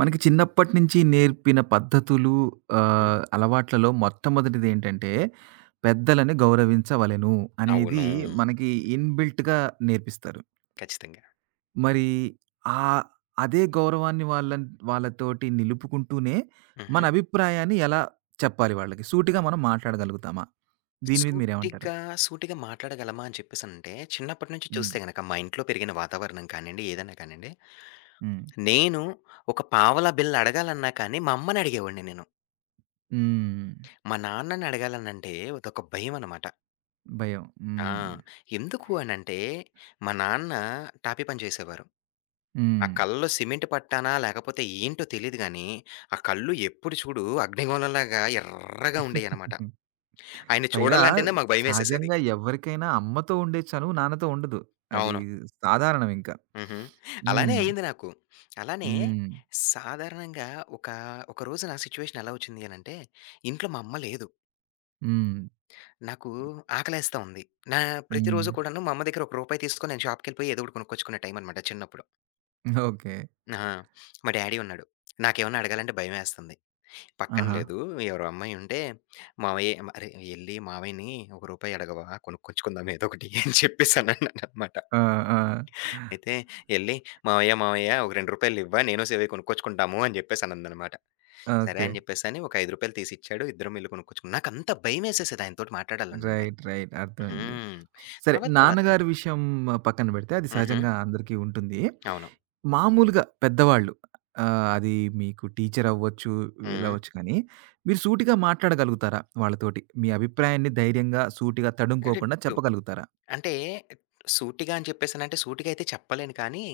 మనకి చిన్నప్పటి నుంచి నేర్పిన పద్ధతులు, హ్మ్. అలవాట్లలో మొట్టమొదటిదేంటంటే, పెద్దలని గౌరవించవలెను అనేది అవును. మనకి ఇన్‌బిల్ట్‌గా నేర్పిస్తారు. ఖచ్చితంగా. మరి ఆహ్, అదే గౌరవాన్ని వాళ్ళతోటి నిలుపుకుంటూనే, మన హుహు. అభిప్రాయాన్ని ఎలా చెప్పాలి వాళ్ళకి? సూటిగా మనం మాట్లాడగలుగుతామా? దీని మీద మీరేమంటారు? సూటిగా, సూటిగా మాట్లాడగలమా అని చెప్పేసనంటే, చిన్నప్పటి నుంచి హ్మ్. చూస్తే గనక మా ఇంట్లో పెరిగిన వాతావరణం కానియండి, ఏదైనా కానియండి, హ్మ్. నేను ఒక పావలా బిళ్ళ అడగాలన్నా కానీ మా అమ్మని అడిగేవాడిని నేను. హ్మ్. మా నాన్నని అడగాలనంటే అదొక భయం అనమాట. భయం. ఆ! హ్మ్. ఎందుకు అనంటే, మా నాన్న టాపీ పని చేసేవారు. ఆ హ్మ్. కళ్ళలో సిమెంట్ పట్టానా? లేకపోతే ఏంటో తెలీదు గానీ, ఆ కళ్ళు ఎప్పుడు చూడు అగ్నిగోళంలాగా ఎర్రగా ఉండేయనమాట. ఆయన్ని పైగా చూడాలంటేనే మాకు భయమేసేసేది. సహజంగా ఎవరికైనా అమ్మతో ఉండే చనువు నాన్నతో ఉండదు. అది అవును. సాధారణం ఇంకా. హుహు. అలానే హ్మ్. అయింది నాకు. అలానే హ్మ్. సాధారణంగా ఒక, ఒక రోజు నా సిట్యుయేషన్ ఎలా వచ్చింది అనంటే, ఇంట్లో మా అమ్మ లేదు. హ్మ్. నాకు ఆకలేస్తా ఉంది. నా హ్మ్. ప్రతిరోజు కూడాను మా అమ్మ దగ్గర రూ. 1 తీసుకొని నేను షాప్‌కెళ్ళిపోయి ఏదో ఒకటి కొనుక్కొచ్చుకునే టైం అనమాట చిన్నప్పుడు. ఓకే. ఆ! మా డ్యాడీ ఉన్నాడు. నాకేమన్నా అడగాలంటే భయమేస్తుంది. పక్కన ఆహా! లేదు ఎవరో అమ్మాయి ఉంటే, "మావయ్య అరే! ఎళ్లి మావయ్యని ఒక రూపాయి అడగవా కొనుక్కొచ్చుకుందాం ఏదో ఒకటి" అని చెప్పేసి అన్నాననమాట. ఆ! ఆ! అయితే ఎళ్లి "మావయ్య, మావయ్య ఒక రూ. 2 నేను సేవయ్య కొనుక్కొచ్చుకుంటాము" అని జెప్పేసి అన్నదనమాట. సరే ఓకే. అని జెప్పేసని ఒక రూ. 5 తీసిచ్చాడు. ఇద్దరం ఎళ్లి కొనుక్కొచ్చుకున్నాం. నాకంత భయమేసేసేది ఆయనతోటి మాట్లాడాలనంటే. రైట్. రైట్. అర్థమైంది. హ్మ్. సరే తర్వాత తర్వాతన నాన్నగారి విషయం పక్కన పెడితే అది హుహు. సహజంగా అందరికీ ఉంటుంది. అవును. మామూలుగా పెద్దవాళ్ళు ఆహ్, అది మీకు టీచర్ అవ్వచ్చు, హ్మ్. వీళ్ళవ్వచ్చు కానీ మీరు సూటిగా మాట్లాడగలుగుతారా వాళ్ళతోటి? మీ అభిప్రాయాన్ని ధైర్యంగా, సూటిగా అంటే తడుముకోకుండా ఇప్పుడు చెప్పగలుగుతారా? అంటే సూటిగా అని చెప్పేసనంటే సూటిగా అయితే చెప్పలేను కానీ,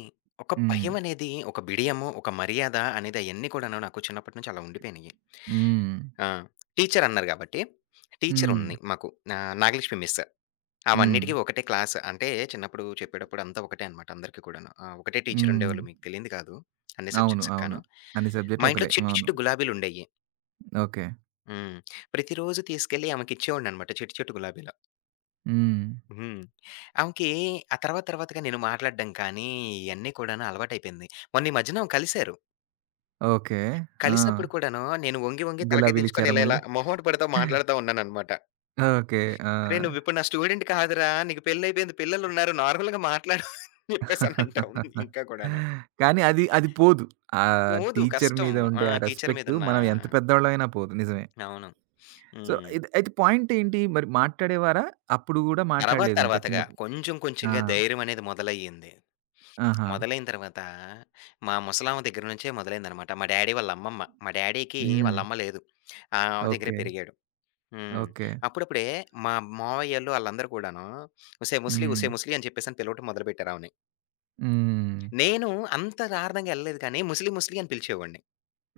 ఒక హ్మ్. భయమనేది, ఒక బిడియము, ఒక మర్యాద అనేది అయన్నీ కూడాను నాకు చిన్నప్పటి నుంచి అలా ఉండిపోయినియి. హ్మ్. ఆ! టీచరన్నారు గాబట్టి, హ్మ్. టీచరుంది మాకు నాగలక్ష్మి మిస్. హ్మ్. అవన్నిటికి ఒకటే క్లాస్. అంటే చిన్నప్పుడు చెప్పేటప్పుడు అంతా ఒకటే అనమాట అందరికి కూడాను. ఆ! ఒకటే టీచర్ హ్మ్. ఉండేవాళ్ళు మీకు తెలియంది కాదు. అన్ని అవును. సబ్జెక్ట్స్‌కి అవును. గాను. అన్ని మా సబ్జెక్ట్‌లు ఇంట్లో ఒకలే. చిట్టి అవును. చిట్టు గులాబీలుండేయి. ఓకే. హ్మ్. ప్రతిరోజు తీసుకెళ్ళి ఆమెకిచ్చేవాడిననమాట చిట్టి చిట్టు గులాబీలు. హ్మ్. హ్మ్. ఆమెకి ఆ తర్వాత తర్వాతగా నేను మాట్లాడడం కానీ, ఇయన్నీ కూడాను అలవాటయిపోయింది. మొన్న ఈ మధ్యన కలిసారు. ఓకే. ఆ! కలిసినప్పుడు కూడాను నేను వంగి వంగి తలకాయ దించుకొని గులాబీలిచ్చారా ఇలా మళ్ళీ? ఇలా మొహమాట పడతా మాట్లాడుతా ఉన్నాననమాట. ఓకే. ఆ! "రేయ్! నువ్విప్పుడు నా స్టూడెంట్ కాదురా! నీకు పెళ్లయిపోయింది. పిల్లలున్నారు. నార్మల్‌గా మాట్లాడు" అని చెప్పేసనంటా ఉంది ఇంకా కూడాను. కానీ అది పోదు. ఆ పోదు. టీచర్ మీద కష్టము. ఆ! ఉండే ఆ టీచర్ రెస్పెక్ట్ మీదున్న మనం ఎంత పెద్దోళ్ళమైనా పోదు. నిజమే. అవును. సో, హ్మ్. ఇది అయితే పాయింటేంటి? మరి మాట్లాడేవారా? అప్పుడు గూడా తర్వాత మాట్లాడలేదు ఇంకా తర్వాతగా చిన్నప్పుడు. కొంచెం ఆ! కొంచెంగా ధైర్యం అనేది మొదలయ్యింది. ఆహా! మొదలైన తర్వాత మా ముసలామె దగ్గర నుంచే మొదలైందనమాట. మా డ్యాడీ వాళ్ళ అమ్మమ్మ. మా డ్యాడీకి హ్మ్. వాళ్ళ అమ్మ లేదు. ఆ ఆమె దగ్గరే ఓకే. పెరిగాడు. హ్మ్. ఓకే. అప్పుడప్పుడే మా మావయ్యోళ్ళు ఆళ్ళందరూ కూడాను "ఒసేయ్ ముసలి, హ్మ్. ఒసేయ్ ముసలి" అని చెప్పేసని పిలవటం మొదలుపెట్టారామెని. హ్మ్. నేను అంత దారుణంగా ఎళ్ళలేదు కానీ ముసలి ముసలి అని పిలిచేవాడిని.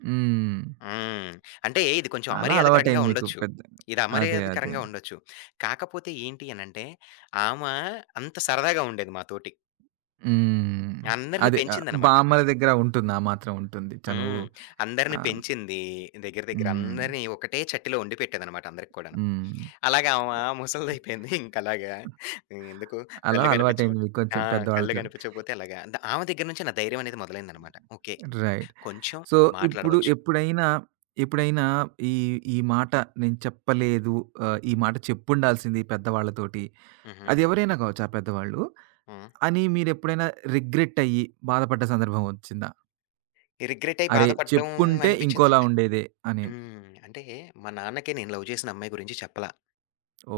హ్మ్. హ్మ్. అంటే ఇది కొంచెం అలా అమర్యాదకరంగా అలవాటయింది మీకు ఉండొచ్చు. ఇది అదే. అదే. అమర్యాదకరంగా ఉండొచ్చు. కాకపోతే ఏంటి అనంటే, ఆమా అంత సరదాగా ఉండేది మాతోటి. హ్మ్. అందరిని అదే. పెంచిందనమాట. బామ్మల దగ్గర ఉంటుంది. ఆ మాత్రం ఉంటుంది. చనువు. హ్మ్. ఆ! అందరిని పెంచింది. దగ్గర దగ్గర హ్మ్. అందరిని ఒకటే చట్టిలో వండి పెట్టేదనమాట అందరికి కూడాను. హ్మ్. అలాగే ఆమె ముసలిది అయిపోయింది, ఇంకా అలాగా ఆమ ముసలిదయిపోయింది ఇంకలాగా ఎందుకు అలా కళ్ళు కనిపించవు అలవాటయింది మీకు ఆ! కొంచెం కళ్ళు పెద్దవాళ్ళతోటి. కనిపించకపోతే అలాగా. ఆమె దగ్గర నుంచే నా ధైర్యం అనేది మొదలైందనమాట. ఓకే. రైట్. కొంచెం సో, ఇప్పుడు మాట్లాడవచ్చు. ఎప్పుడైనా ఈ, ఈ మాట నేను చెప్పలేదు. ఈ మాట చెప్పుండాల్సింది పెద్దవాళ్ళతోటి. హుహు. అది ఎవరైనా కావచ్చు ఆ పెద్దవాళ్ళు. హ్మ్. అని మీరెప్పుడైనా రిగ్రెట్ అయ్యి బాధపడ్డ సందర్భం వచ్చిందా? రిగ్రెట్ అయ్యి అరే! బాధపడడం చెప్పుంటే ఇంకోలా అనిపించిందంటే ఉండేదే అని. హ్మ్. అంటే మా నాన్నకే నేను లవ్ చేసిన అమ్మాయి గురించి చెప్పలా.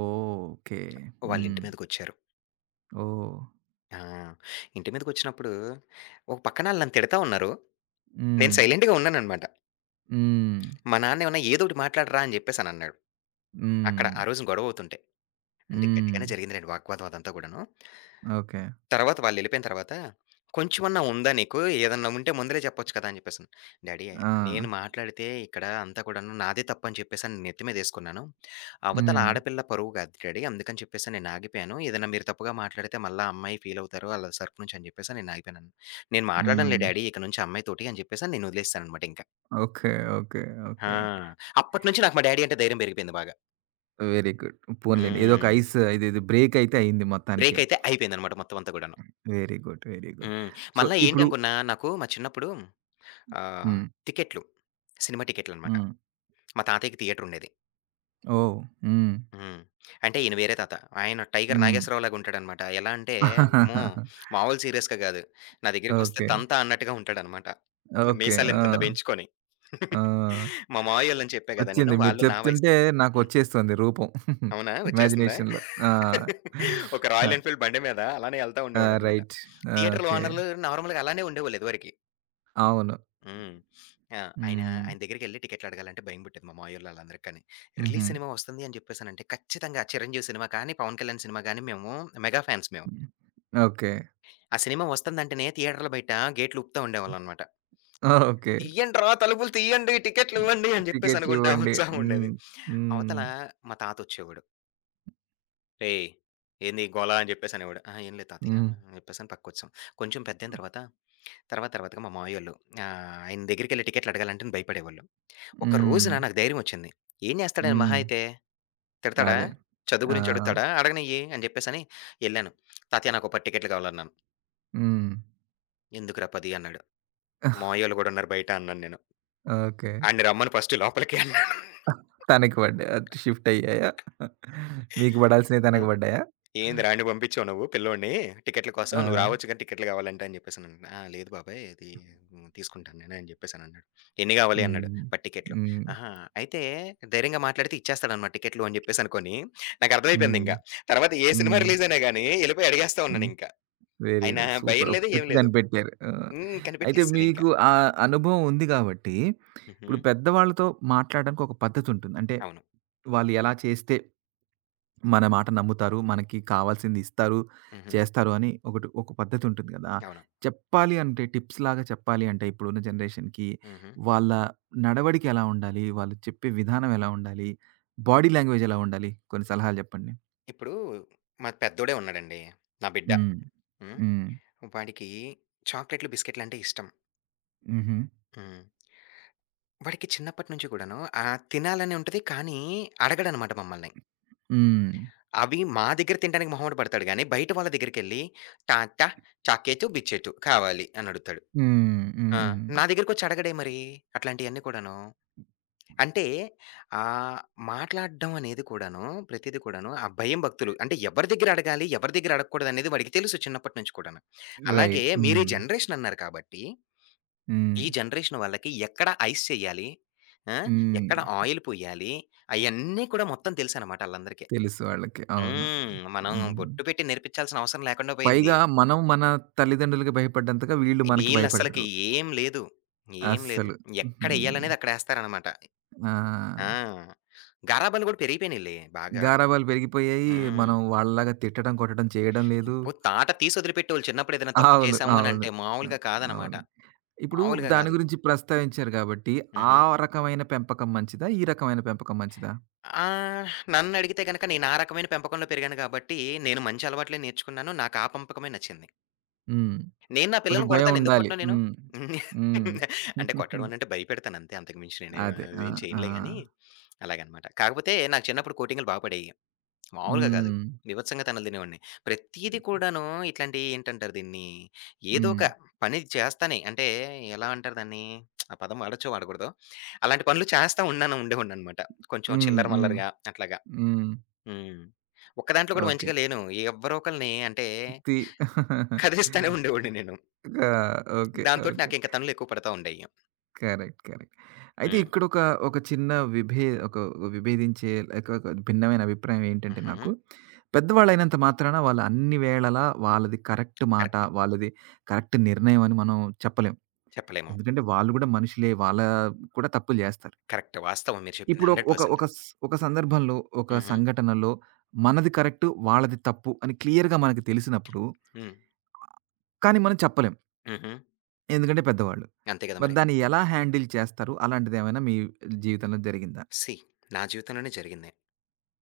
ఓకే. వాళ్ళ ఇంటి హ్మ్. మీదకొచ్చారు. ఓహ్! ఆ! ఇంటి మీదకొచ్చినప్పుడు ఒక పక్కన ఆళ్ళు నన్ను తిడతా ఉన్నారు. నేను హ్మ్. సైలెంట్‌గా ఉన్నాననమాట. హ్మ్. మా నాన్నేమన్నా ఏదోకటి మాట్లాడరా అని చెప్పేసనన్నాడు. అక్కడ హ్మ్. ఆ రోజు గొడవ అవుతుంటే. అంటే హ్మ్. గట్టిగానే జరిగిందిలెండి వాగ్వాదం అదంతా కూడాను. ఓకే. తర్వాత వాళ్ళెళ్ళిపోయిన తర్వాత, "కొంచెమన్నా ఉందా నీకు? ఏదన్నా ఉంటే ముందలే చెప్పొచ్చు కదా!" అని చెప్పేసని. డ్యాడీ ఆ! నేను మాట్లాడితే ఇక్కడ అంతా కూడాను నాదే తప్పని చెప్పేసని నెత్తి మీదేసుకున్నాను. అవతల హ్మ్. ఆడపిల్ల పరువు కాదు డ్యాడీ. అందుకని చెప్పేసి నేనాగిపోయాను. ఏదైనా మీరు తప్పుగా మాట్లాడితే మళ్ళా అమ్మాయి ఫీలవుతారు ఆళ్ళ తరపు నుంచి అని చెప్పేసి నేనాగిపోయానను. "నేను మాట్లాడనులే హ్మ్. డ్యాడీ ఇక నుంచి ఆ అమ్మాయితోటి" అని చెప్పేసని నేను వదిలేసాననమాట ఇంక. ఓకే. ఓకే. ఆ! ఓకే. అప్పటినుంచి నాకు మా డ్యాడీ అంటే ధైర్యం పెరిగిపోయింది బాగా. Very good. పోనీలెండి. ఏదో ఒక హ్మ్. ఐస్ ఇదేదో బ్రేక్ అయితే అయింది మొత్తానికి. బ్రేకయితే అయిపోయిందనమాట మొత్తం అంతా కూడాను. Very good. Very good. Hmm. So, మళ్ళా ఇప్పుడు ఏంటనుకున్నా నాకు మా చిన్నప్పుడు ఆహ్, హ్మ్. టికెట్లు. సినిమా టికెట్లనమాట. హ్మ్. మా తాతయ్యకి థియేటరుండేది. ఓహ్! హ్మ్. హ్మ్. అంటే ఈయన వేరే తాత. ఆయన 'టైగర్ హ్మ్. నాగేశ్వరరావు'లాగా ఉంటాడనమాట. ఎలా అంటే అమ్మో! మామూలు సీరియస్‌గా గాదు. నా దగ్గరికొస్తే ఓకే. తంతా అన్నట్టుగా ఉంటాడనమాట. ఇంగ ఓకే. మీసాలు ఆ! ఇంతింత పెంచుకొని. ఆ! మా మావయ్యోళ్ళని చెప్పా గదా నేను. వచ్చింది. మీరు వాళ్ళు నా వయసు చెప్తుంటే హ్మ్. నాకొచ్చేస్తుంది రూపం. అవునా? వచ్చేస్తుందా? ఇమాజినేషన్‌లో. ఆ! ఒక ఆ! రాయల్ ఎన్‌ఫీల్డ్ బండి మీద అలానే ఎళ్తా ఆ! ఉండేవాడనమాట. రైట్. థియేటర్‌లో ఓకే. ఓనర్‌లు నార్మల్‌గా అలానే ఉండేవాళ్ళు ఇదివరకి. అవును. హ్మ్. ఆ! ఆయన హ్మ్. ఆయన దగ్గరికెళ్లి టికెట్లడగాలంటే భయం పుట్టేది మా మావయ్యోళ్ళళ్ళందరికి కాని. హుహు. రిలీజ్ సినిమా వస్తుంది అని జెప్పేసనంటే ఖచ్చితంగా 'చిరంజీవి' సినిమా కానీ, 'పవన్ కళ్యాణ్' సినిమా గాని మేము మెగా ఫ్యాన్స్ మేము. హ్మ్. ఓకే. ఆ సినిమా వస్తుందంటేనే థియేటర్ల బయట గేట్లు ఊపుతా ఉండేవాళ్ళనమాట. ఓకే. "తియ్యండ్రా తలుపులు తియ్యండి, టికెట్లివ్వండి" అని జెప్పేసనుకుంటా టికెట్లివ్వండి. ఉత్సాహం ఉండేది. హ్మ్. అవతల హ్మ్. మా తాతొచ్చేవాడు. "రేయ్! ఏంది ఈ గోల" అని జెప్పేసనేవాడు. "ఆ! ఏం లేదు తాతయ్య" హ్మ్. అని జెప్పేసని పక్కకొచ్చాం. కొంచెం పెద్దయిన తర్వాత తర్వాత తర్వాతగా మా మావయ్యోళ్ళు ఆయన దగ్గరికెళ్లి టికెట్లడగాలంటేనే భయపడేవాళ్ళు. ఒక హ్మ్. రోజున నాకు ధైర్యమొచ్చింది. ఏం జేస్తాడాయన మహా హ్మ్. అయితే? తిడతాడా? అదే. చదువు ఆ! గురించి అడుగుతాడా? అడగనియ్యి అని జెప్పేసని యెళ్ళాను. తాతయ్య నాకో 10 టికెట్లు కావాలన్నాను. హ్మ్. "ఎందుకురా 10" అన్నాడు. "మావయ్యోళ్ళు గూడా ఉన్నారు బయట" అన్నాను నేను. ఓకే. "ఆడిని రమ్మను ఫస్ట్ లోపలికి" అన్నాను. తనకి పడ్డాయి. అటు షిఫ్ట్ అయ్యాయా? మీకు పడాల్సినవి తనకి పడ్డాయా? ఏందిరా ఆడ్ని పంపించావు నువ్వు పిల్లోడిని టికెట్ల కోసం? నువ్వు ఆ! రావచ్చు కానీ టికెట్లు కావాలంటే అని చెప్పేసనంటున్నా. "ఆ! లేదు బాబాయ్ అది తీసుకుంటాను నేను" అని చెప్పేసనన్నాడు. "ఎన్ని కావాలి?" అన్నాడు. హ్మ్. "పది టికెట్లు." హ్మ్. ఆహా! అయితే ధైర్యంగా మాట్లాడితే ఇచ్చేస్తాడన్నమాట టికెట్లు అని చెప్పేసనుకోని హ్మ్. నాకర్థమైపోయిందింకా. తర్వాత ఏ సినిమా హ్మ్. రిలీజ్ అయినా గాని ఎళ్ళిపోయి అడిగేస్తా హ్మ్. ఉన్నానింకా. వెరీ ఆయన గుడ్. భయం సూపర్. ఒక లేదు, ఏం ట్రిక్ లేదు. కనిపెట్టారు. ఆ! హ్మ్. అయితే కనిపెట్టేసానింకా. మీకు ఆ అనుభవం ఉంది గాబట్టి, ఇప్పుడు హుహు. పెద్దవాళ్ళతో మాట్లాడడానికి ఒక పద్ధతుంటుంది. అంటే అవును. వాళ్ళు ఎలా చేస్తే మన మాట నమ్ముతారు, మనకి కావాల్సింది ఇస్తారు, హుహు. చేస్తారు అని ఒక పద్ధతుంటుంది గదా! అవును. చెప్పాలి అంటే టిప్స్ లాగా చెప్పాలి అంటే ఇప్పుడున్న జనరేషన్‌కి హుహు. వాళ్ళ నడవడిక ఎలా ఉండాలి? వాళ్ళు చెప్పే విధానం ఎలా ఉండాలి? బాడీ లాంగ్వేజ్ ఎలా ఉండాలి? కొన్ని సలహాలు జెప్పండి. ఇప్పుడు మా పెద్దోడే ఉన్నాడండి. నా బిడ్డ. హ్మ్. హ్మ్. హ్మ్. వాడికి చాక్లెట్లు, బిస్కెట్లంటే ఇష్టం. హుహు. హ్మ్. వాడికి చిన్నప్పటి నుంచి కూడాను తినాలని ఉంటది. కానీ అడగడనమాట మమ్మల్ని. హ్మ్. అవి మా దగ్గర తినడానికి మొహమాట పడతాడు గానీ, బయట వాళ్ళ దగ్గరికెళ్ళి టాట, చాకేతు, బిచ్చేతు కావాలి అని అడుగుతాడు. హ్మ్. హ్మ్. ఆ! హ్మ్. నా దగ్గరికొచ్చి అడగడే మరి అట్లాంటియన్నీ కూడాను. అంటే ఆహ్, మాట్లాడడం అనేది కూడాను, ప్రతీది కూడాను ఆ భయం భక్తులు. అంటే ఎవరి దగ్గర అడగాలి? ఎవరి దగ్గర అడగకూడదనేది వాడికి తెలుసు చిన్నప్పటి నుంచి కూడాను. అలాగే రైట్. మీరు హ్మ్. ఈ జనరేషన్ అన్నారు కాబట్టి హ్మ్. ఈ జనరేషన్ వాళ్ళకి ఎక్కడ ఐస్ చేయాలి? ఆ! హ్మ్. ఎక్కడ ఆయిల్ పొయ్యాలి? అయన్నీ కూడా మొత్తం తెలుసనమాట ఆళ్ళందరికీ. తెలుసు వాళ్ళకి. అవును. హ్మ్. మనం హ్మ్. బొట్టు పెట్టి నేర్పించాల్సిన అవసరం లేకుండా పోయింది. పైగా మనం మన తల్లిదండ్రులకి భయపడ్డంతగా వీళ్ళు మనకి వీళ్ళస్సలకి భయపడరు. ఏం లేదు. ఏం లేదు. అస్సలు. హ్మ్. ఎక్కడెయ్యాలనేది అక్కడేస్తారనమాట. ఆ! ఆ! గారాబాలు గూడా పెరిగిపోయినియిలే బాగా. గారాబాలు పెరిగిపోయాయి. హ్మ్. మనం వాళ్ళలాగా తిట్టడం, కొట్టడం చేయడం లేదు. అబ్బో! తాట తీసి వదిలిపెట్టేవాళ్ళు చిన్నప్పుడు ఏదైనా తప్పు అవును. చేశాము అవును. అనంటే అ మామూలుగా కాదనమాట. అవును. ఇప్పుడు మామూలుగా దాని కాదు. గురించి ప్రస్తావించారు కాబట్టి, ఆ హుహు. రకమైన పెంపకం మంచిదా? ఈ రకమైన పెంపకం మంచిదా? ఆ! నన్నడిగితే గనక నేను ఆ రకమైన పెంపకంలో పెరిగాను గాబట్టి, నేను మంచి అలవాట్లే నేర్చుకున్నాను. నాకు ఆ పెంపకమే నచ్చింది. హ్మ్. నేను నా కొంచెం పిల్లల్ని భయం కొడతాను. ఎందుకు ఉండాలి. కొట్టను నేను? హ్మ్. హ్మ్. అంటే కొట్టడం అనంటే భయపెడతాను అంతే. అంతకు మించి నేనేం అదే. ఆ! అదేం ఆ! చేయనులే గానీ, అలాగనమాట. కాకపోతే నాకు చిన్నప్పుడు కోటింగ్‌లు బా పడేయి. మామూలుగా కాదు. హ్మ్. బీభత్సంగా తన్నులు తినేవాడిని. ప్రతీది కూడాను ఇట్లాంటి ఏంటంటారు దీన్ని? ఏదో హ్మ్. ఒక పని చేస్తానే అంటే ఎలా అంటారు దాన్ని? ఆ పదం వాడొచ్చో వాడకూడదో. అలాంటి పనులు చేస్తా ఉన్నాను ఉండేవాడిననమాట. కొంచెం హ్మ్. చిల్లర హ్మ్. మల్లరగా అట్లాగా. హ్మ్. హ్మ్. ఒక్క దాంట్లో కూడా ఓకే. మంచిగా లేను. ఎవ్వరో ఒకళ్ళని అంటే ఆ! కదిలిస్తానే ఉండేవాడిని నేను. ఓకే. దాంతోటి ఓకే. నాకింక పనులెక్కువ పడతా ఉండేయి. కరెక్ట్. కరెక్ట్. అయితే హ్మ్. ఇక్కడొక ఒక చిన్న ఒక విభేదించే లేక ఒక భిన్నమైన అభిప్రాయం ఏంటంటే హుహు. నాకు, పెద్దవాళ్ళైనంత మాత్రాన వాళ్ళు అన్ని వేళలా వాళ్ళది కరెక్ట్ మాట, కరెక్ట్. వాళ్ళది కరెక్ట్ నిర్ణయం అని మనం చెప్పలేం. చెప్పలేము. ఎందుకంటే వాళ్ళు గూడా మనుషులే. వాళ్ళ కూడా తప్పులు జేస్తారు. కరెక్ట్. వాస్తవం మీరు చెప్పింది ఇప్పుడు ఒక ఒక ఒక 100% స్ ఒక సందర్భంలో, ఒక హుహు. సంఘటనలో మనది కరెక్ట్, వాళ్ళది తప్పు అని క్లియర్‌గా మనకు తెలిసినప్పుడు, హ్మ్. కానీ మనం చెప్పలేం. హుహు. ఎందుకంటే పెద్దవాళ్ళు. అంతే కదా మరి మరి! దాన్ని ఎలా హ్యాండిల్ చేస్తారు? అలాంటిదేమైనా మీ జీవితంలో జరిగిందా? సీ నా జీవితంలోనే జరిగింది.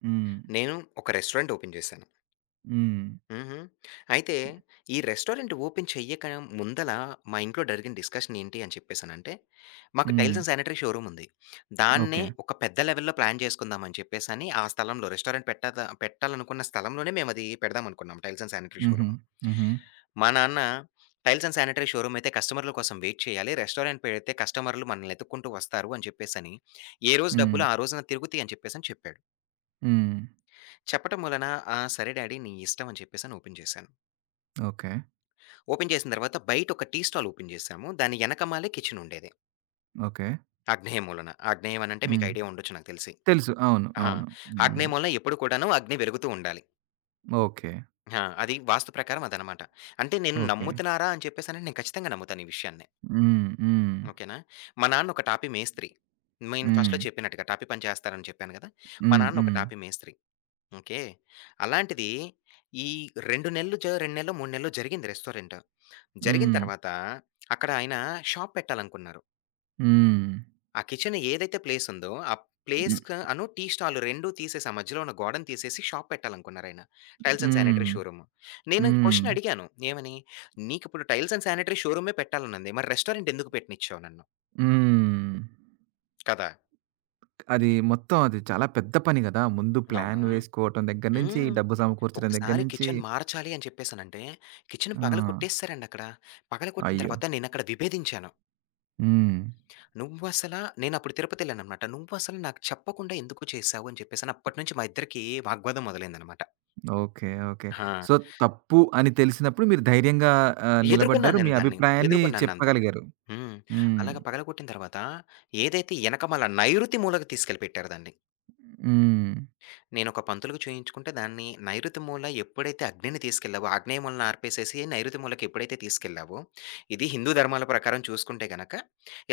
హ్మ్. నేను ఒక రెస్టారెంట్ ఓపెన్ చేశాను. హ్మ్. హుహు. అయితే ఈ రెస్టారెంట్ ఓపెన్ చెయ్యక ముందల మా ఇంట్లో జరిగిన డిస్కషన్ ఏంటి అని చెప్పేసనంటే, మాకు హ్మ్. టైల్స్ అండ్ శానిటరీ షోరూమ్ ఉంది. దాన్నే ఓకే. ఒక పెద్ద లెవెల్‌లో ప్లాన్ చేసుకుందాం అని చెప్పేసని, ఆ స్థలంలో రెస్టారెంట్ పెట్టాలనుకున్న స్థలంలోనే మేము అది పెడదాం అనుకున్నాం. టైల్స్ అండ్ శానిటరీ హుహు. షోరూమ్. హుహు. మా నాన్న టైల్స్ అండ్ శానిటరీ షోరూమ్ అయితే కస్టమర్ల కోసం వెయిట్ చేయాలి. రెస్టారెంట్ పెడితే కస్టమర్లు మనల్ని ఎతుక్కుంటూ వస్తారు అని చెప్పేసని, ఏ రోజు హ్మ్. డబ్బులు ఆ రోజున తిరుగుతాయి అని చెప్పేసని చెప్పాడు. హ్మ్. చెప్పటం వలన, "ఆ! సరే డాడీ నీ ఇష్టం" అని చెప్పేసని ఓపెన్ చేశాను. ఓకే. ఓపెన్ చేసిన తర్వాత బయట ఒక టీ స్టాల్ ఓపెన్ చేశాము. దాని ఎనకమాలే కిచెన్ ఉండేది. ఓకే. ఆగ్నేయ మూలన. ఆగ్నేయం అనంటే మీకు హ్మ్. ఐడియా ఉండొచ్చు నాకు తెలిసి. తెలుసు. అవును. ఆహా! అవును. హ్మ్. ఆగ్నేయ మూలన ఎప్పుడు కూడాను అగ్ని వెలుగుతూ ఉండాలి. ఓకే. ఆ! అది వాస్తు ప్రకారం అదనమాట. అంటే నేను ఓకే. నమ్ముతున్నారా అని చెప్పేసనంటే నేను ఖచ్చితంగా నమ్ముతాను ఈ విషయాన్ని. హ్మ్. హ్మ్. ఓకేనా! మా నాన్న ఒక టాపీ మేస్త్రి. నేను హ్మ్. ఫస్ట్‌లో చెప్పినట్టుగా టాపీ పని చేస్తారని చెప్పాను కదా! మా హ్మ్. నాన్న ఒక హ్మ్. టాపీ మేస్త్రి. ఓకే. అలాంటిది ఈ 2 నెలలు జ 2 నెల్లో, 3 నెలల్లో జరిగింది రెస్టారెంట్. జరిగిన హ్మ్. తర్వాత అక్కడ ఆయన షాప్ పెట్టాలనుకున్నారు. హ్మ్. ఆ కిచెన్ ఏదైతే ప్లేస్ ఉందో, ఆ ప్లేస్‌కి టీ స్టాల్ 2 తీసేసి ఆ మధ్యలో ఉన్న గోడను తీసేసి షాప్ పెట్టాలనుకున్నారాయన. Tiles and sanitary hmm. Showroom. నేను ఈ హ్మ్. క్వెషన్ అడిగాను. ఏమని? "నీకిప్పుడు టైల్స్ అండ్ శానిటరీ షోరూమే పెట్టాలనుంది. మరి రెస్టారెంట్ ఎందుకు పెట్టనిచ్చావు నన్ను?" హ్మ్. కదా! అది మొత్తం అది చాలా పెద్ద పని గదా! ముందు అవును. ప్లాన్ వేసుకోవటం దగ్గర నుంచి, హ్మ్. డబ్బు సమకూర్చడం దగ్గర ఒక్కసారి నుంచి కిచెన్ మార్చాలి అని చెప్పేసనంటే, కిచెన్ ఆ! పగలగొట్టేసేసారండక్కడ. పగలగొట్టిన అయ్యో! తర్వాత నేనక్కడ విభేదించాను. హ్మ్. "నువ్వసలా" నేనప్పుడు తిరుపతెళ్ళాననమాట. "నువ్వసలు నాకు చెప్పకుండా ఎందుకు చేశావు?" అని చెప్పేసని అప్పటినుంచి మా ఇద్దరికీ వాగ్వాదం మొదలైందనమాట. ఓకే. ఓకే. ఆ! సో, తప్పు అని తెలిసినప్పుడు మీరు ధైర్యంగా ఎదుర్కొన్నాను నిలబడ్డారు. నేను మీ దాన్ని. అభిప్రాయాన్ని ఎదుర్కొన్నాను నేను దాన్ని. చెప్పగలిగారు. హ్మ్. హ్మ్. అలాగ పగలగొట్టిన తర్వాత ఏదైతే ఎనకమాల నైరుతి మూలకి తీసుకెళ్ళి పెట్టారు దాన్ని. హ్మ్. నేనొక పంతులుకి చూయించుకుంటే దాన్ని నైరుతి మూల ఎప్పుడైతే అగ్నిని తీసుకెళ్ళావో, ఆగ్నేయ మూలను ఆర్పేసేసి నైరుతి మూలకి ఎప్పుడైతే తీసుకెళ్ళావో, ఇది హిందూ ధర్మాల ప్రకారం చూసుకుంటే గనక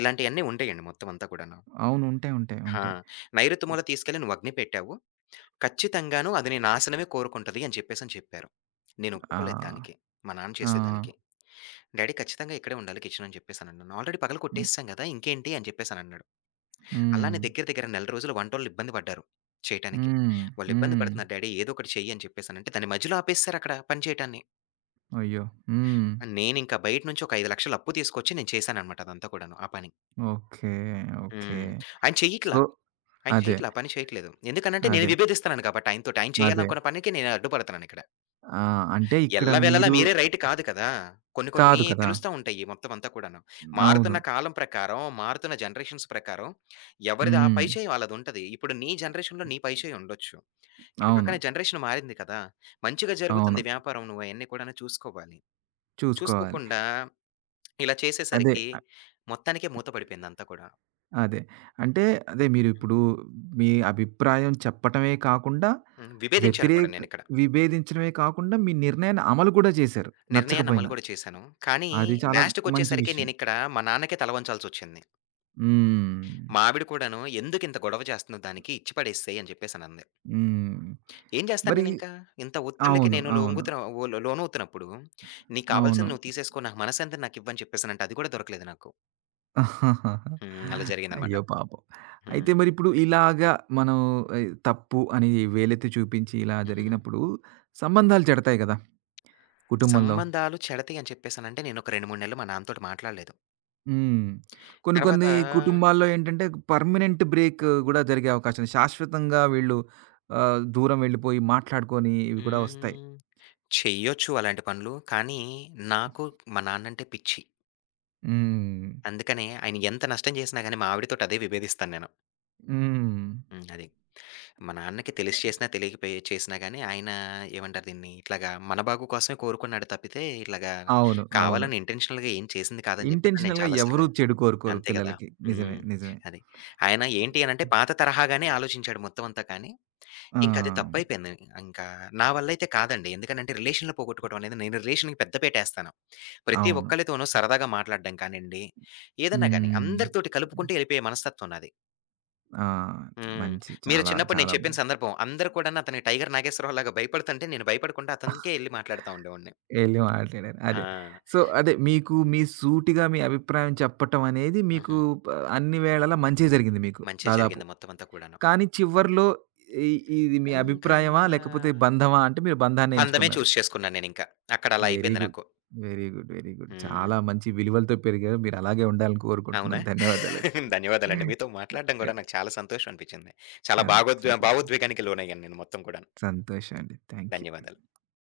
ఇలాంటియన్నీ ఉంటాయండి మొత్తం అంతా కూడాను. అవును. ఉంటాయి. ఉంటాయి. ఆ! ఉంటాయి. నైరుతి మూల తీసుకెళ్ళి నువ్వు అగ్ని పెట్టావు. ఖచ్చితంగాను అది నీ నాశనమే కోరుకుంటది అని చెప్పేసని చెప్పారు. నేను ఆ! ఒప్పుకోలేదు దానికి. మా నాన్న ఆ! చేసేదానికి. డాడీ ఖచ్చితంగా ఇక్కడే ఉండాలి కిచెన్ అని చెప్పేసానన్నాను. ఆల్రెడీ పగలు హ్మ్. కొట్టేసాం గదా! ఇంకేంటి అని చెప్పేసానన్నాడు. హ్మ్. అలానే దగ్గర దగ్గర నెల రోజులు వంటోళ్ళు ఇబ్బంది పడ్డారు చేయటానికి. హ్మ్. "వాళ్ళు ఇబ్బంది హ్మ్. పడుతున్నారు డాడీ ఏదో ఒకటి చెయ్యి" అని చెప్పేసానంటే దాన్ని మధ్యలో ఆపేసారు అక్కడ పని చేయటాన్ని. అయ్యో! హ్మ్. నేనింక బయట నుంచి ఒక 5,00,000 అప్పు తీసుకొచ్చి నేను చేశానన్నమాట అదంతా కూడాను ఆ పని. ఓకే. ఓకే. హ్మ్. ఆయన సో, చెయ్యట్లా. ఆయన అదే. చెయ్యట్లా. ఆ పని చేయట్లేదు. ఎందుకనంటే నేను అదే. విభేదిస్తున్నాను కాబట్టి ఆయనతోటి. ఆయన అదే. చేయాలనుకున్న పనికి నేను అడ్డుపడుతున్నానిక్కడ. ఆ! అంటే ఇక్కడ ఎల్లవెల్లలా మీరు మీరే రైట్ కాదు కదా! కొన్ని కొన్ని కాదు కదా! తెలుస్తా ఉంటాయి మొత్తం అంతా కూడాను. అవును. మారుతున్న కాలం ప్రకారం, మారుతున్న జనరేషన్స్ ప్రకారం ఎవరిది ఆ హ్మ్. పై చేయి వాళ్ళదుంటది. ఇప్పుడు నీ జనరేషన్‌లో నీ పై చేయి ఉండొచ్చు. ఇటు అవును. పక్కన జనరేషన్ మారింది కదా! మంచిగా అవును. జరుగుతుంది వ్యాపారం నువ్వయన్నీ కూడాను చూసుకోవాలి. చూసుకోవాలి. చూసుకోకుండా ఇలా అదే. చేసేసరికి మొత్తానికే మూత పడిపోయిందంతా కూడా. అదే. అంటే అదే మీరిప్పుడు మీ అభిప్రాయం చెప్పటమే కాకుండా, హ్మ్. విభేదించాను కూడా వ్యతిరేక నేనిక్కడ. విభేదించడమే కాకుండా, మీ నిర్ణయాన్ని అమలు కూడా చేశారు నిర్ణయాన్ని అమలు నచ్చకపోయినా. కూడా చేశాను. కానీ అది చాలా మంచి లాస్ట్‌కొచ్చేసరికి విషయం. నేనిక్కడ మా నాన్నకే తల వంచాల్సొచ్చింది. హ్మ్. మా ఆవిడ కూడాను "ఎందుకింత గొడవ చేస్తున్నావు దానికి ఇచ్చి పడేసేయి" అని చెప్పేసనంది. హ్మ్. ఏం చేస్తాను మరి నేనింకా? ఇంత ఒత్తిళ్ళకి అవును. నేను అవును. లొంగుతున్న ఓ లోనవుతున్నప్పుడు, "నీకు అవును. కావాల్సింది నువ్వు తీసేసుకో, నాకు మనశ్శాంతిని నాకివ్వని" చెప్పేసనంటే అది కూడా దొరకలేదు నాకు. హ్మ్. అలా జరిగిందనమాట. అయ్యో పాపం! అయితే హ్మ్. మరిప్పుడు ఇలాగా మనం తప్పు అని వేలెత్తి చూపించి ఇలా హుహు. జరిగినప్పుడు సంబంధాలు చెడతాయి కదా! కుటుంబంలో. సంబంధాలు చెడతాయి అని చెప్పేసనంటే నేనొక 2, 3 నెలలు మా నాన్నతోటి మాట్లాడలేదు. హ్మ్. కొన్ని కొన్ని తర్వాత కుటుంబాల్లో ఏంటంటే పర్మనెంట్ బ్రేక్ గూడా జరిగే అవకాశం శాశ్వతంగా వీళ్ళు దూరం వెళ్ళిపోయి మాట్లాడుకొని ఇవి కూడా వస్తాయి. హ్మ్. చెయ్యొచ్చు అలాంటి పనులు. కానీ నాకు మా నాన్నంటే పిచ్చి. హ్మ్. అందుకనే ఆయన ఎంత నష్టం చేసినా గాని మా ఆవిడతోటి అదే విభేదిస్తాను నేను. హ్మ్. హ్మ్. అది. మా నాన్నకి తెలిసి చేసినా, తెలియకపోయి చేసినా గాని, ఆయన ఏమంటారు దీన్ని, ఇట్లాగా మన బాగు కోసమే కోరుకున్నాడు తప్పితే, ఇట్లాగా అవును. అవును. కావాలని ఇంటెన్షనల్‌గా ఏం చేసింది కాదని చెప్పేసి నేను ఇంటెన్షనల్‌గా చాలా ఎవరు సార్లు చెడు కోరుకోరు అంతే కదా! పిల్లలకి. నిజమే. హ్మ్. నిజమే. అది. ఆయన ఏంటి అనంటే పాత తరహాగానే ఆలోచించాడు మొత్తం అంతా కానీ, ఆ! ఇంకది తప్పైపోయింది. ఇంకా నా వల్లైతే కాదండి. ఎందుకనంటే రిలేషన్‌లు పోగొట్టుకోవడం అనేది నేను రిలేషన్‌కి పెద్దపేటేస్తాను. ప్రతి అవును. ఒక్కళ్ళతోనూ సరదాగా మాట్లాడడం కానియండి, ఏదన్నా గాని హ్మ్. అందరితోటి కలుపుకుంటూ ఎళ్ళిపోయే మనస్తత్వం నాది. ఆ! హ్మ్. మంచి. మీరు చాలా చిన్నప్పుడు నేను చాలా చెప్పిన మంచి. సందర్భం. అందరూ కూడాను అతనికి 'టైగర్ నాగేశ్వరరావు'లాగా భయపడుతుంటే, నేను భయపడకుండా అతనికే ఎళ్లి మాట్లాడుతా ఉండేవాడిని. ఎళ్లి మాట్లాడారు. అదే. ఆ! సో, అదే మీకు మీ సూటిగా మీ అభిప్రాయం చెప్పటం అనేది మీకు హుహు. ప అన్ని వేళలా మంచే జరిగింది మీకు మంచే దాదాపు. జరిగింది మొత్తం అంతా కూడాను. కానీ చివర్లో ఇ ఇది మీ ఇంకా అభిప్రాయమా? లేకపోతే బంధమా? అంటే మీరు బంధాన్నే బంధమే ఎంచుకున్నారు. చూజ్ చేసుకున్నాను నేనింకా. అక్కడ అలా వెరీ అయిపోయింది గుడ్. నాకు. Very good. Very good. హ్మ్. చాలా మంచి విలువలతో పెరిగారు. మీరు అలాగే ఉండాలని అవునా? కోరుకుంటున్నాను. ధన్యవాదాలండి. ధన్యవాదాలండి. మీతో మాట్లాడడం ఎ గూడా నాకు చాలా సంతోషం అనిపించింది. చాలా భాగోద్వే సంతోషం. భావోద్వేగానికి లోనయ్యాను నేను మొత్తం కూడాను. సంతోషం అండి. Thank you. ధన్యవాదాలు.